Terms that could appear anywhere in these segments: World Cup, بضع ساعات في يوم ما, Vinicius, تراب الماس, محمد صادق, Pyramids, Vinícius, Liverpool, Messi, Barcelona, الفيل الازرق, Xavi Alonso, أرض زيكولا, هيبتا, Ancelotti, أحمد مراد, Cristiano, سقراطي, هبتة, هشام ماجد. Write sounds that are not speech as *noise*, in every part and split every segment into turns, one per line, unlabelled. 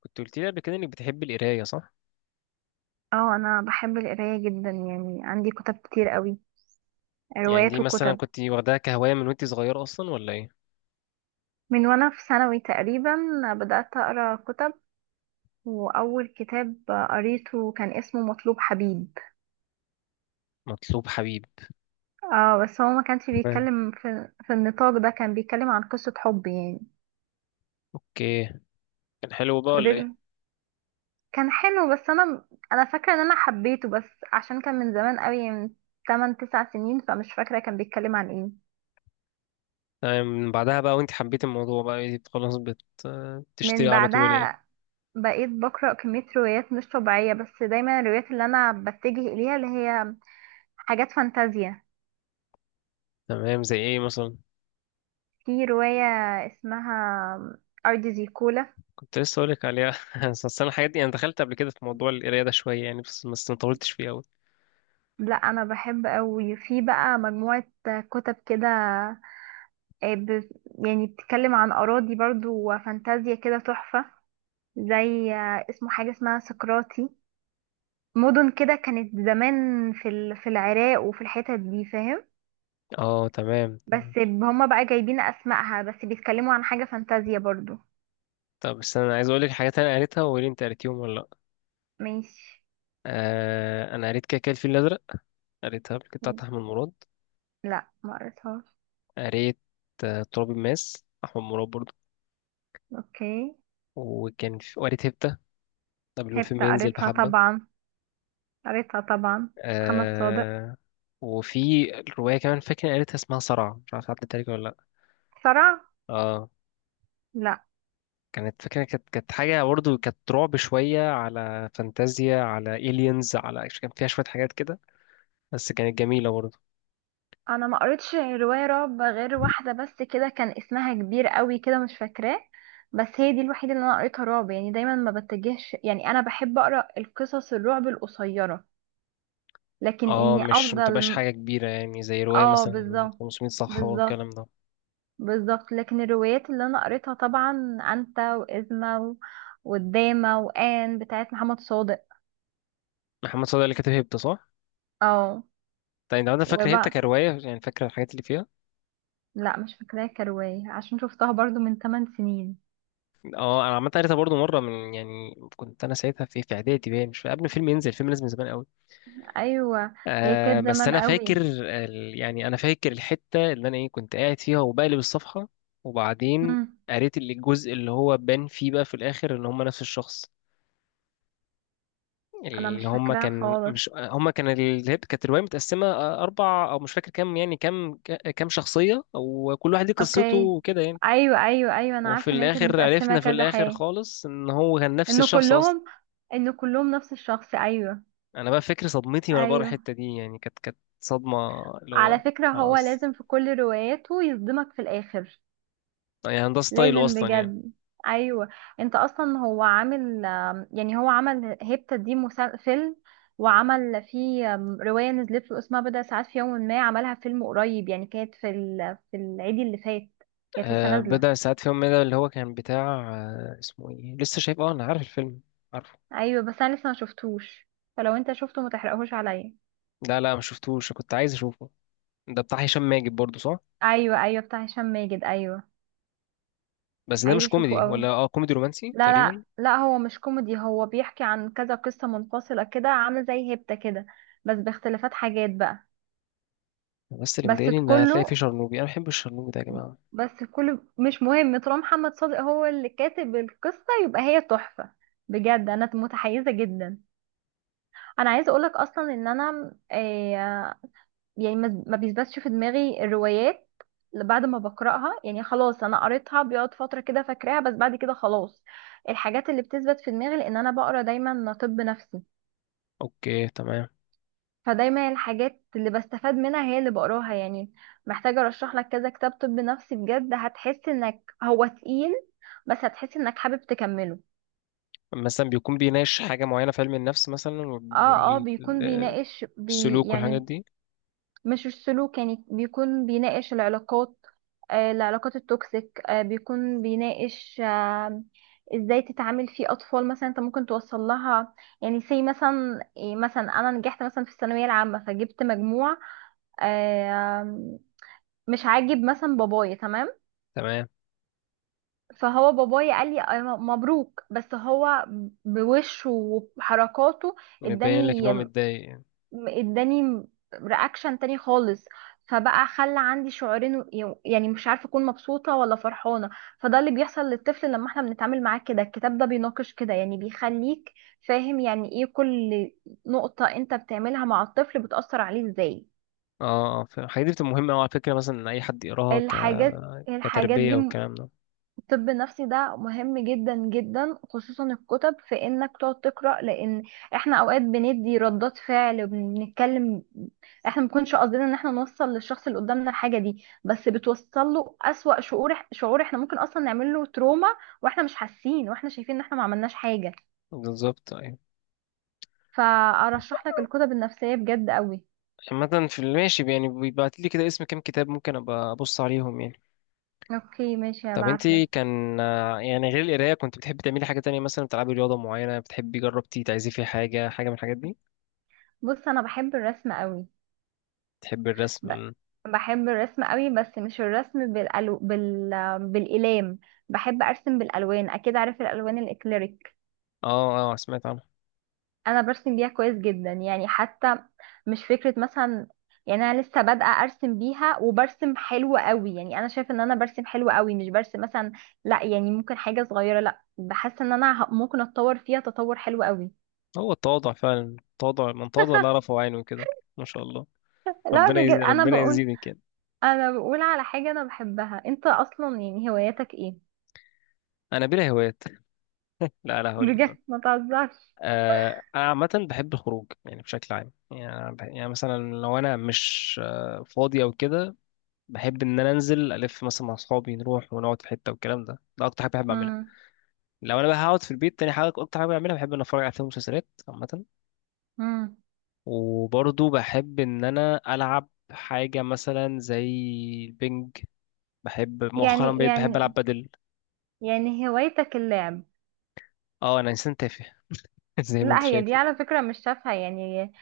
كنت قلت لي قبل كده انك بتحب القرايه، صح؟
اه، انا بحب القرايه جدا، يعني عندي كتب كتير قوي،
يعني دي
روايات
مثلا
وكتب.
كنت واخداها كهوايه من وانت صغيره اصلا ولا ايه؟
من وانا في ثانوي تقريبا بدات اقرا كتب، واول كتاب قريته كان اسمه مطلوب حبيب.
مطلوب حبيب.
اه بس هو ما كانش
تمام.
بيتكلم في النطاق ده، كان بيتكلم عن قصه حب يعني.
اوكي. كان حلو بقى ولا ايه؟
فضل كان حلو، بس انا فاكره ان انا حبيته، بس عشان كان من زمان قوي، من 8 9 سنين، فمش فاكره كان بيتكلم عن ايه.
تمام، من بعدها بقى وانت حبيت الموضوع بقى إيه، خلاص بتشتري
من
على طول يعني؟
بعدها بقيت بقرأ كمية روايات مش طبيعية، بس دايما الروايات اللي أنا بتجه إليها اللي هي حاجات فانتازيا.
تمام، زي ايه مثلا؟
في رواية اسمها أرض زيكولا.
كنت لسه اقول لك عليها. *laughs* اصل انا الحاجات دي انا دخلت قبل كده في موضوع القرايه ده شويه يعني، بس ما طولتش فيه قوي.
لا أنا بحب أوي، في بقى مجموعة كتب كده، آه، ب- يعني بتتكلم عن أراضي برضو وفانتازيا كده تحفة. زي اسمه حاجة اسمها سقراطي، مدن كده كانت زمان في العراق وفي الحتت دي، فاهم.
اه تمام.
بس هما بقى جايبين أسمائها، بس بيتكلموا عن حاجة فانتازيا برضو.
طب بس انا عايز اقول لك حاجات انا قريتها وقولي انت قريتيهم ولا لا.
ماشي.
آه انا قريت كده كده الفيل الازرق، قريتها قبل كده بتاعت احمد مراد.
لا ما قريتهاش.
قريت تراب الماس أحمد مراد برضه.
اوكي.
وكان في وقريت هبتة قبل ما
هبت
الفيلم ينزل
قريتها
بحبة.
طبعا، قريتها طبعا، محمد صادق.
آه، وفي الرواية كمان فاكر قريتها اسمها صرع، مش عارف عدت عليك ولا لأ؟
صرع؟
اه،
لا.
كانت فاكرة، كانت حاجة برضه، كانت رعب شوية، على فانتازيا، على إيليانز، على كان فيها شوية حاجات كده، بس كانت جميلة برضه.
انا ما قريتش رواية رعب غير واحدة بس كده، كان اسمها كبير قوي كده مش فاكراه، بس هي دي الوحيدة اللي انا قريتها رعب. يعني دايما ما بتجهش، يعني انا بحب اقرا القصص الرعب القصيرة، لكن
اه
اني
مش متبقاش
افضل...
حاجة كبيرة يعني، زي رواية
اه
مثلا
بالظبط،
500 صفحة
بالظبط،
والكلام ده.
بالظبط. لكن الروايات اللي انا قريتها طبعا انت وازمه والدامه وان بتاعت محمد صادق.
محمد صادق اللي كاتب هبتة، صح؟
اه.
طيب انت عندك فاكر هبتة
وبقى
كرواية؟ يعني فاكرة الحاجات اللي فيها؟
لا مش فاكراها كروايه، عشان شفتها برضو من 8 سنين.
اه انا عامه قريتها برضو مره، من يعني كنت انا ساعتها في اعدادي، باين مش قبل الفيلم ينزل، الفيلم نزل من زمان قوي.
ايوه، هي
آه
كانت
بس
زمان
انا فاكر
قوي.
يعني انا فاكر الحته اللي انا ايه، كنت قاعد فيها وبقلب الصفحه. وبعدين
مم.
قريت الجزء اللي هو بان فيه بقى في الاخر ان هم نفس الشخص،
انا
اللي
مش
هم
فاكراها
كان،
خالص.
مش هم كان ال- هي كانت الروايه متقسمه اربع او مش فاكر كام، يعني كام كام شخصيه وكل واحد ليه قصته
اوكي.
وكده يعني.
ايوه ايوه ايوه، انا
وفي
عارفه ان هي كانت
الاخر
متقسمه
عرفنا، في
كذا
الاخر
حاجه.
خالص، ان هو كان نفس
انه
الشخص اصلا.
كلهم، انه كلهم نفس الشخص، ايوه.
انا بقى فكرة صدمتي وانا بره
ايوه،
الحتة دي، يعني كانت صدمة. اللي
على
هو
فكره هو
خلاص،
لازم في كل رواياته يصدمك في الاخر.
يعني ده ستايله
لازم
اصلا يعني.
بجد. ايوه. انت اصلا هو عامل، يعني هو عمل هيبتا دي فيلم، وعمل فيه روايه نزلت له اسمها بضع ساعات في يوم، ما عملها فيلم قريب، يعني كانت في العيد اللي فات كانت لسه
آه
نازله.
بضع ساعات في يوم، من ده اللي هو كان بتاع اسمه ايه، لسه شايف، اه انا عارف الفيلم. عارفه.
ايوه بس انا لسه ما شفتوش، فلو انت شفته ما تحرقهوش عليا.
لا لا ما شفتوش، كنت عايز اشوفه. ده بتاع هشام ماجد برضه، صح؟
ايوه ايوه، بتاع هشام ماجد، ايوه.
بس ده
عايزه
مش
اشوفه
كوميدي،
قوي.
ولا اه كوميدي رومانسي
لا
تقريبا؟
لا لا، هو مش كوميدي، هو بيحكي عن كذا قصه منفصله كده، عامله زي هيبتا كده بس باختلافات، حاجات بقى.
بس اللي
بس
مضايقني ان هتلاقي فيه
كله،
شرنوبي، انا بحب الشرنوبي ده يا جماعة.
بس كل مش مهم، طالما محمد صادق هو اللي كاتب القصة يبقى هي تحفة، بجد انا متحيزة جدا. انا عايزة اقولك اصلا ان انا، يعني ما بيثبتش في دماغي الروايات اللي بعد ما بقرأها، يعني خلاص انا قريتها بيقعد فترة كده فاكراها بس بعد كده خلاص. الحاجات اللي بتثبت في دماغي لان انا بقرا دايما طب نفسي،
اوكي تمام.
فدايما الحاجات اللي بستفاد منها هي اللي بقراها يعني. محتاجة ارشح لك كذا كتاب طب نفسي بجد، هتحس انك هو تقيل بس هتحس انك حابب تكمله.
مثلا بيكون بيناقش حاجة معينة في علم النفس مثلا؟
اه اه، بيكون بيناقش
والسلوك والحاجات
يعني...
دي.
مش السلوك، يعني بيكون بيناقش العلاقات، آه العلاقات التوكسيك، آه بيكون بيناقش آه ازاي تتعامل في اطفال مثلا، انت ممكن توصل لها. يعني سي مثلا إيه، مثلا انا نجحت مثلا في الثانويه العامه فجبت مجموع آه، مش عاجب مثلا بابايا، تمام.
تمام.
فهو بابايا قال لي أنا مبروك، بس هو بوشه وحركاته
مبين لك ان
اداني،
هو متضايق.
اداني رياكشن تاني خالص. فبقى خلى عندي شعورين، يعني مش عارفه اكون مبسوطه ولا فرحانه. فده اللي بيحصل للطفل لما احنا بنتعامل معاه كده، الكتاب ده بيناقش كده، يعني بيخليك فاهم يعني ايه كل نقطه انت بتعملها مع الطفل بتأثر عليه ازاي.
اه، الحاجات دي بتبقى مهمة أوي على فكرة، مثلا إن أي حد يقراها
الحاجات دي،
كتربية والكلام ده.
الطب النفسي ده مهم جدا جدا، خصوصا الكتب، في انك تقعد تقرا. لان احنا اوقات بندي ردات فعل وبنتكلم، احنا ما بنكونش قصدنا ان احنا نوصل للشخص اللي قدامنا الحاجه دي، بس بتوصل له اسوأ شعور، شعور احنا ممكن اصلا نعمل له تروما واحنا مش حاسين، واحنا شايفين ان احنا ما عملناش حاجه.
بالظبط، أيوة.
فارشح لك الكتب النفسيه بجد قوي.
عامة في الماشي يعني بيبعت لي كده اسم كام كتاب ممكن أبقى أبص عليهم يعني.
اوكي ماشي،
طب
هبعت
انتي
لك.
كان يعني غير القراية كنت بتحبي تعملي حاجة تانية؟ مثلا بتلعبي رياضة معينة، بتحبي جربتي تعزفي فيها حاجة، حاجة من الحاجات دي؟
بص انا بحب الرسم قوي،
بتحبي
ب-
الرسم.
بحب الرسم قوي، بس مش الرسم بالألو... بال... بالإلام. بحب أرسم بالألوان، أكيد عارف الألوان الإكليريك.
اه اه سمعت عنه.
أنا برسم بيها كويس جدا، يعني حتى مش فكرة مثلا، يعني أنا لسه بادئة أرسم بيها وبرسم حلو قوي. يعني أنا شايفة إن أنا برسم حلو قوي، مش برسم مثلا لا يعني ممكن حاجة صغيرة، لا بحس إن ممكن أتطور فيها تطور حلو قوي.
هو التواضع فعلا، التواضع من تواضع لا رفع عينه كده. ما شاء الله.
لا بجد، أنا
ربنا
بقول،
يزيدك يعني.
أنا بقول على حاجة أنا بحبها. أنت أصلا يعني هواياتك إيه؟
أنا بلا هوايات. لا لا
*laughs*
هقول لك.
بجد ما تهزرش.
انا عامه بحب الخروج يعني بشكل عام، يعني يعني مثلا لو انا مش فاضي او كده، بحب ان انا انزل الف مثلا مع اصحابي، نروح ونقعد في حته والكلام ده، ده اكتر حاجه بحب اعملها. لو انا بقى هقعد في البيت، تاني حاجه اكتر حاجه بعملها بحب ان اتفرج على فيلم ومسلسلات عامه.
مم.
وبرضه بحب ان انا العب حاجه مثلا زي البنج. بحب مؤخرا
يعني
بقيت بحب العب
يعني
بدل.
يعني هوايتك اللعب؟
اه انا انسان تافه *laughs* زي ما انت
لا هي
شايف.
دي على فكرة مش تافهة، يعني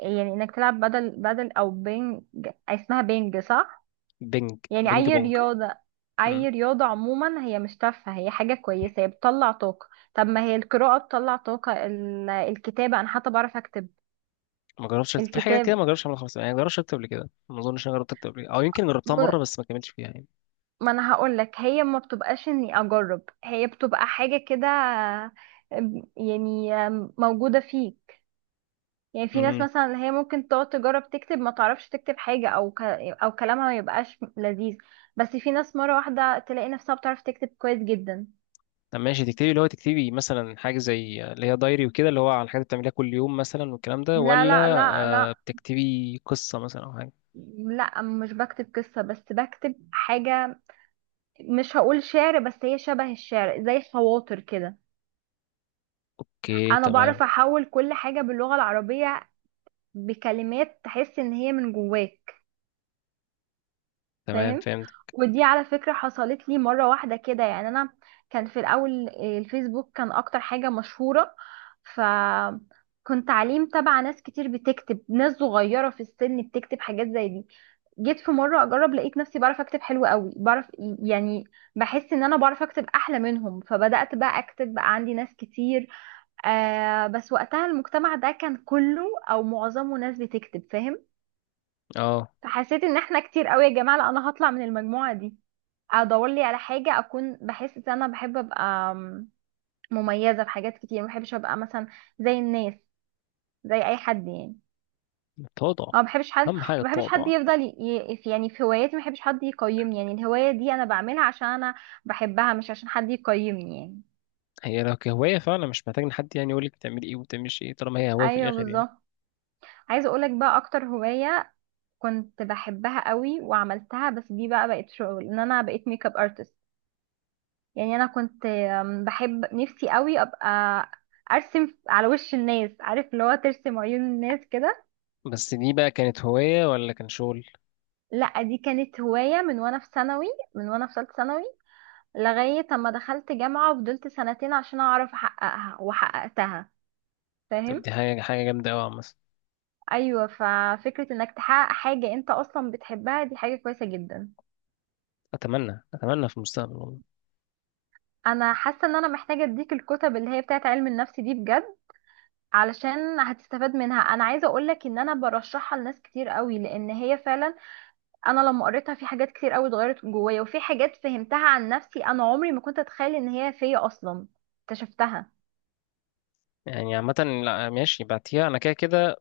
يعني انك تلعب بدل او بينج، اسمها بينج صح؟
بنج
يعني
بنج
اي
بونج.
رياضة، اي رياضة عموما هي مش تافهة، هي حاجة كويسة، هي بتطلع طاقة. طب ما هي القراءة بتطلع طاقة، الكتابة، انا حتى بعرف اكتب.
ما جربتش أكتب في حاجة كده،
الكتاب،
ما جربتش أعملها خالص يعني، ما جربتش أكتب قبل كده، ما أظنش أنا جربت أكتب قبل كده، أو يمكن جربتها مرة
ب-
بس ما كملتش فيها يعني.
ما انا هقول لك، هي ما بتبقاش اني اجرب، هي بتبقى حاجة كده يعني موجودة فيك. يعني في ناس
امم
مثلا اللي هي ممكن تقعد تجرب تكتب ما تعرفش تكتب حاجة، او ك... او كلامها ما يبقاش لذيذ، بس في ناس مرة واحدة تلاقي نفسها بتعرف تكتب كويس جدا.
طب ماشي تكتبي، اللي هو تكتبي مثلا حاجة زي اللي هي دايري وكده، اللي هو عن الحاجات اللي بتعمليها كل يوم مثلا والكلام ده،
لا
ولا
لا لا
آه
لا.
بتكتبي قصة مثلا أو حاجة؟
لا مش بكتب قصة، بس بكتب حاجة، مش هقول شعر بس هي شبه الشعر، زي خواطر كده.
أوكي
انا بعرف
تمام.
احول كل حاجة باللغة العربية بكلمات تحس ان هي من جواك.
تمام
فاهم.
فهمت.
ودي على فكرة حصلت لي مرة واحدة كده، يعني انا كان في الاول الفيسبوك كان اكتر حاجة مشهورة، ف كنت عليه متابعة ناس كتير بتكتب، ناس صغيرة في السن بتكتب حاجات زي دي. جيت في مرة اجرب لقيت نفسي بعرف اكتب حلو قوي، بعرف يعني، بحس ان انا بعرف اكتب احلى منهم، فبدأت بقى اكتب، بقى عندي ناس كتير. آه بس وقتها المجتمع ده كان كله او معظمه ناس بتكتب، فاهم.
أه
فحسيت ان احنا كتير قوي يا جماعة، لا انا هطلع من المجموعة دي، ادور لي على حاجه اكون بحس ان انا بحب ابقى مميزه في حاجات كتير، ما بحبش ابقى مثلا زي الناس، زي اي حد يعني.
التواضع،
أو ما بحبش حد،
أهم حاجة
ما بحبش حد
التواضع.
يفضل يعني في هواياتي ما بحبش حد يقيمني، يعني الهوايه دي انا بعملها عشان انا بحبها مش عشان حد يقيمني يعني.
هي لو كهواية فعلا مش محتاج إن حد يعني يقولك بتعملي إيه وبتعمليش إيه، طالما هي هواية في
ايوه
الآخر يعني.
بالظبط. عايزه اقولك بقى اكتر هوايه كنت بحبها قوي وعملتها، بس دي بقى بقت شغل، ان انا بقيت ميك اب ارتست. يعني انا كنت بحب نفسي قوي ابقى ارسم على وش الناس، عارف اللي هو ترسم عيون الناس كده.
بس دي بقى كانت هواية ولا كان شغل؟
لا دي كانت هواية من وانا في ثانوي، من وانا في ثالثه ثانوي، لغاية اما دخلت جامعة وفضلت سنتين عشان اعرف احققها وحققتها،
طب
فاهم.
دي حاجة حاجة جامدة أوي عامة.
ايوه ففكرة انك تحقق حاجة انت اصلا بتحبها دي حاجة كويسة جدا.
اتمنى اتمنى في المستقبل والله.
انا حاسة ان انا محتاجة اديك الكتب اللي هي بتاعت علم النفس دي بجد، علشان هتستفاد منها. انا عايزة اقولك ان انا برشحها لناس كتير قوي، لان هي فعلا انا لما قريتها في حاجات كتير قوي اتغيرت جوايا، وفي حاجات فهمتها عن نفسي انا عمري ما كنت اتخيل ان هي فيا اصلا، اكتشفتها.
يعني عامه، لا ماشي بعتيها انا كده كده،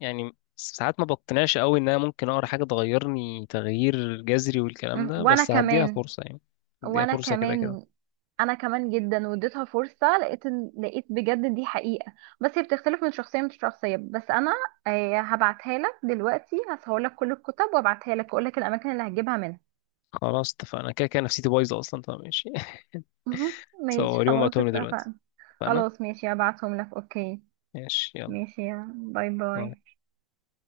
يعني ساعات ما بقتنعش قوي ان انا ممكن اقرا حاجه تغيرني تغيير جذري والكلام ده،
وانا
بس هديها
كمان،
فرصه يعني، هديها
وانا
فرصه كده كده.
كمان انا كمان جدا واديتها فرصه، لقيت بجد دي حقيقه، بس هي بتختلف من شخصيه لشخصيه. بس انا هبعتها لك دلوقتي، هصور لك كل الكتب وابعتها لك واقول لك الاماكن اللي هتجيبها منها.
خلاص اتفقنا، كده كده نفسيتي بايظه اصلا فماشي.
مهم.
*laughs*
ماشي
سو اليوم
خلاص
بعتهم لي دلوقتي،
اتفقنا.
اتفقنا؟
خلاص ماشي هبعتهم لك، اوكي.
ماشي يلا.
ماشي يا باي
باي.
باي.